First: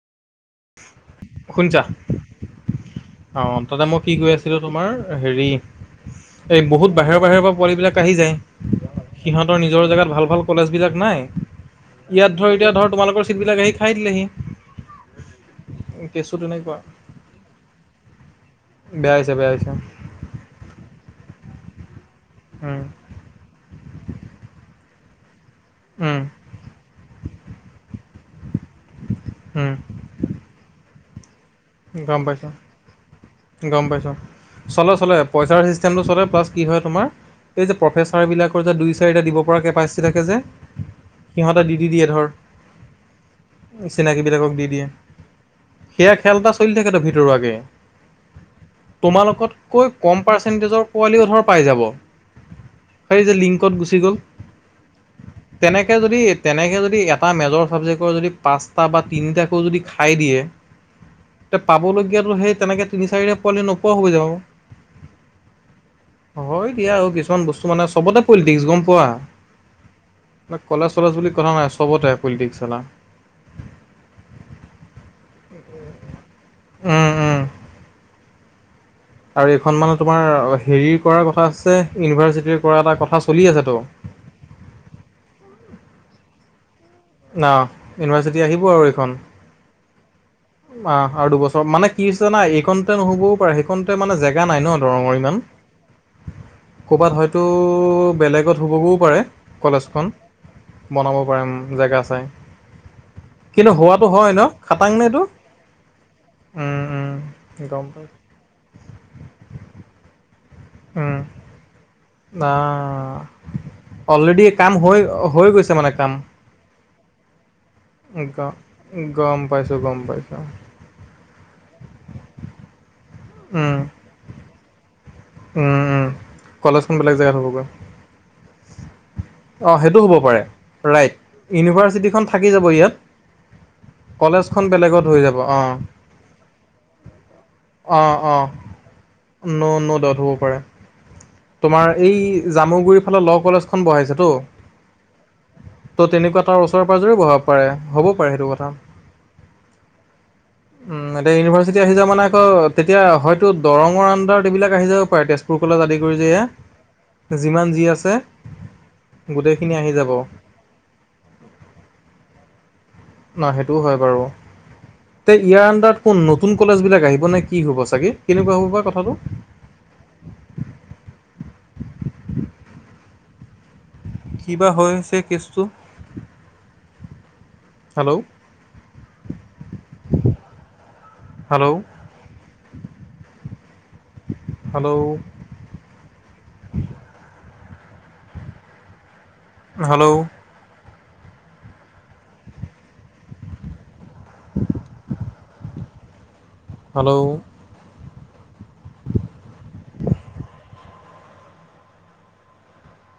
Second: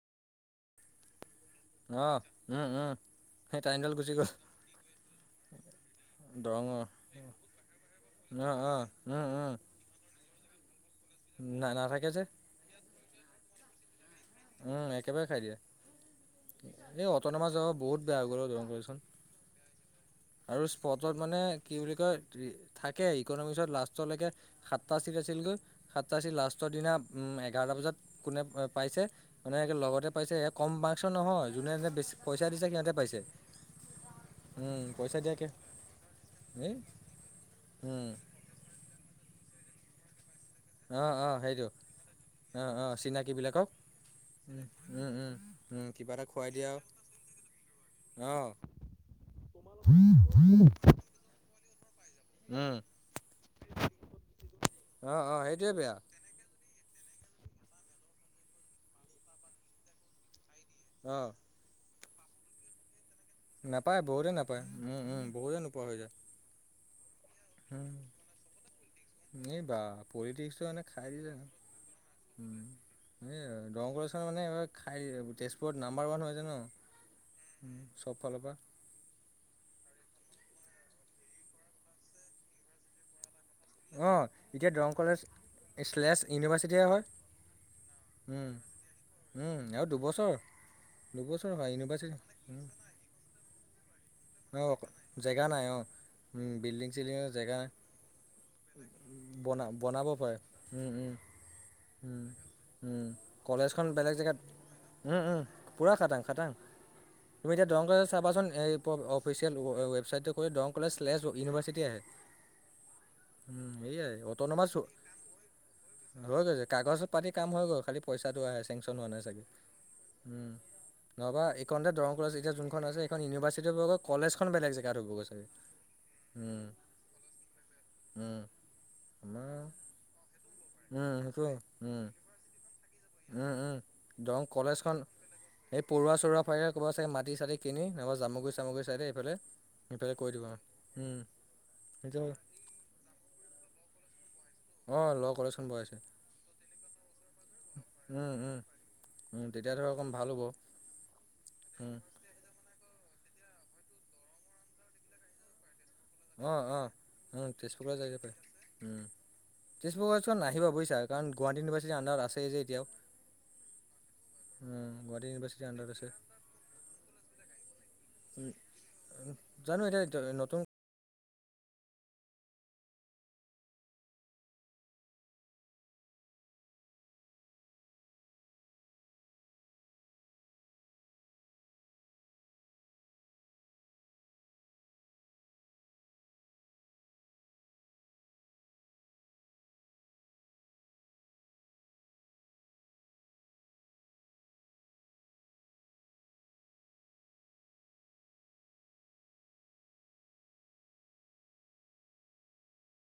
অ', উম, উম। সেই অ', তাতে টাইমডাল মই গুচি কি গ'ল কৈ আছিলো তোমাৰ হেৰি এই দৰঙৰ অ', বহুত বাহিৰৰ বাহিৰৰ পৰা পোৱালি বিলাক আহি যায় অ', উম, উম, সিহঁতৰ নিজৰ জেগাত ভাল ভাল চিটবিলাক নাই না নাথাকে যে ইয়াত ধৰ এতিয়া ধৰ তোমালোকৰ চিটবিলাক আহি খাই দিলেহি। উম, একেবাৰে খাই দিয়ে কেচটো তেনেকুৱা এই অটন'মাজ বহুত বেয়া হৈ গ'ল দৰং [unintelligible] বেয়া হৈছে বেয়া হৈছে আৰু স্পটত মানে কি বুলি কয় উম, থাকে ইকনমিকছত লাষ্টলৈকে সাতটা চিট আছিলগৈ সাতটা উম, চিট লাষ্টৰ দিনা উম, এঘাৰটা বজাত কোনে পা মানে উম, একে লগতে পাইছে এ কম মাৰ্কচৰ নহয় যোনে-যোনে বেছি গম পইচা পাইছোঁ দিছে সিহঁতে পাইছে। গম পাইছো, উম, চলে চলে পইচা দিয়াকে পইচাৰ চিষ্টেমটো চলে প্লাছ কি এই হয় তোমাৰ এই যে উম, প্ৰফেচাৰ বিলাকৰ যে দুই-চাৰিটা দিব পৰা কেপাচিটি থাকে যে অ', অ', সিহঁতে সেইটো দি-দি দিয়ে ধৰ অ', অ', চিনাকী বিলাকক চিনাকিবিলাকক দি উম, দিয়ে উম, উম, সেয়া কিবা এ খেল এটা চলি থাকেতো ভিতৰুৱাকে। অঁ তোমালোকতকৈ কম পাৰ্চেন্টেজৰ পোৱালিও ধৰ পাই যাব। উম সই যে লিংকত গুচি গ'ল অঁ অঁ সেইটোৱে বেয়া তেনেকে যদি তেনেকে যদি যদি এটা মেজৰ চাবজেক্টৰ যদি পাঁচটা বা তিনিটাকৈ যদিও খাই দিয়ে, অঁ ত' পাবলগীয়াটোও সেই তেনেকে তিনি চাৰিটা পোৱালি নোপোৱা নাপায় হৈ যাব। বহুতে নাপায় উম, উম, বহুতে নোপোৱা হৈ যায়। এয়া আৰু কিছুমান বস্তু মানে চবতে পলিটিক্স গ'ম পোৱা। এই বা পলিটিক্সটো মানে খাই কলেজ-চলেছ বুলি কথা নাই চবতে পলিটিক্স। [unintelligible] এ দৰংগ [unintelligible] মানে খাই তেজপুৰ নাম্বাৰ ওৱান হৈছে উম উম। ন' চব ফালৰ পৰা। আৰু এইখন মানে তোমাৰ হেৰি কৰাৰ কথা আছে ইউনিভাৰ্চিটিৰ কৰাৰ এটা কথা চলি আছেতো। অ', এতিয়া দৰং কলেজ শ্লেছ ইউনিভাৰ্চিটিহে হয়। অ', ইউনিভাৰ্চিটি উম আহিব আৰু এইখন। উম আৰু দুবছৰ অ', আৰু দুবছৰ হয় মানে কি ইউনিভাৰ্চিটি হৈছে জানা এইকণতে নহ'বও পাৰে সেইকণতে মানে জে গা নাই অঁ ন' দৰঙৰ ইমান? জেগা নাই অঁ বিল্ডিং ক'বাত চিল্ডিঙৰ হয়তো জেগা বেলেগত হ'বগৈও পাৰে বনা বনাব কলেজখন পাৰে উম বনাব হ'ব পাৰে উম, জেগা উম, চাই উম, কিন্তু কলেজখন হোৱাটো বেলেগ হয় জেগাত ন' খাটাং নে উম, এইটো? উম, পূৰা খাটাং খাটাং উম, তুমি এতিয়া উম, দৰং গম পাই কলেজৰ চাবাচোন এই অফিচিয়েল ৱেবছাইটটো দংৰ কলেজ লেছ ইউনিভাৰ্চিটি আহে। আ, উম, সেয়াই অলৰেডি অট'নমাছ কাম হৈ হৈ গৈছে মানে কাম। হৈ গৈছে কাগজ পাতি কাম হৈ গ'ল খালি গ পইচাটো আহে চেংচন হোৱা নাই গম চাগে পাইছোঁ গম পাইছোঁ উম। নহবা এইখননেতে দৰং কলেজ এতিয়া যোনখন আছে এখন ইউনিভাৰ্চিটিত উম, কলেজ খন বেলেগ জেগাত হ'ব গৈছে। কলেজখন বেলেগ জেগাত হ'বগৈ। উম, আমাৰ অ' সেইটো হ'ব পাৰে ৰাইট উম, সেইটোৱে উম, ইউনিভাৰ্চিটিখন থাকি যাব ইয়াত। উম উম দৰং কলেজখন বেলেগত হৈ যাব অ এই পৰুৱা চৰুৱা ফাইৰে ক'ব চাগে মাটি চাটি কিনি অ নব অ জামুগুৰি চামুগুৰি চাইদে এইফালে ন' ন' ডাউট সফালে হ'ব কৰি দিব পাৰে। আৰু। তোমাৰ এই জামুগুৰি ফালে ল কলেজখন বহাইছেতো। অঁ ল কলেজখন বহাইছে ত' তেনেকুৱা তাৰ ওচৰে পাজৰে বভাব পাৰে হ'বও পাৰে উম সেইটো উম কথা। উম তেতিয়া ধৰা অকণ ভাল হ'ব। উম এতিয়া ইউনিভাৰ্চিটি আহি উম যা মানে আকৌ এতিয়া হয়তো দৰঙৰ আনডাৰত এইবিলাক আহি যাব পাৰে তেজপুৰ কলেজ আদি কৰি অঁ অঁ এয়া। উম যিমান তেজপুৰ যি কলেজ আছে। আহিব পাৰে উম গোটেইখিনি আহি তেজপুৰ যাব কলেজখন নাহিব বুজিছা কাৰণ গুৱাহাটী ইউনিভাৰ্চিটিৰ আনডাৰত আছেই যে এতিয়াও। ন সেইটোও হয় বাৰু। উম গুৱাহাটী তে ইউনিভাৰ্চিটিৰ ইয়াৰ আণ্ডাৰত আছে কোন নতুন কলেজ বিলাক আহিব নে কি হব চাগে কেনেকুৱা হ'ব বা কথাটো। জানো এতিয়া নতুন কিবা হৈছে কেছটো। Hello. Hello. Hello. Hello. [unintelligible] Hello [unintelligible]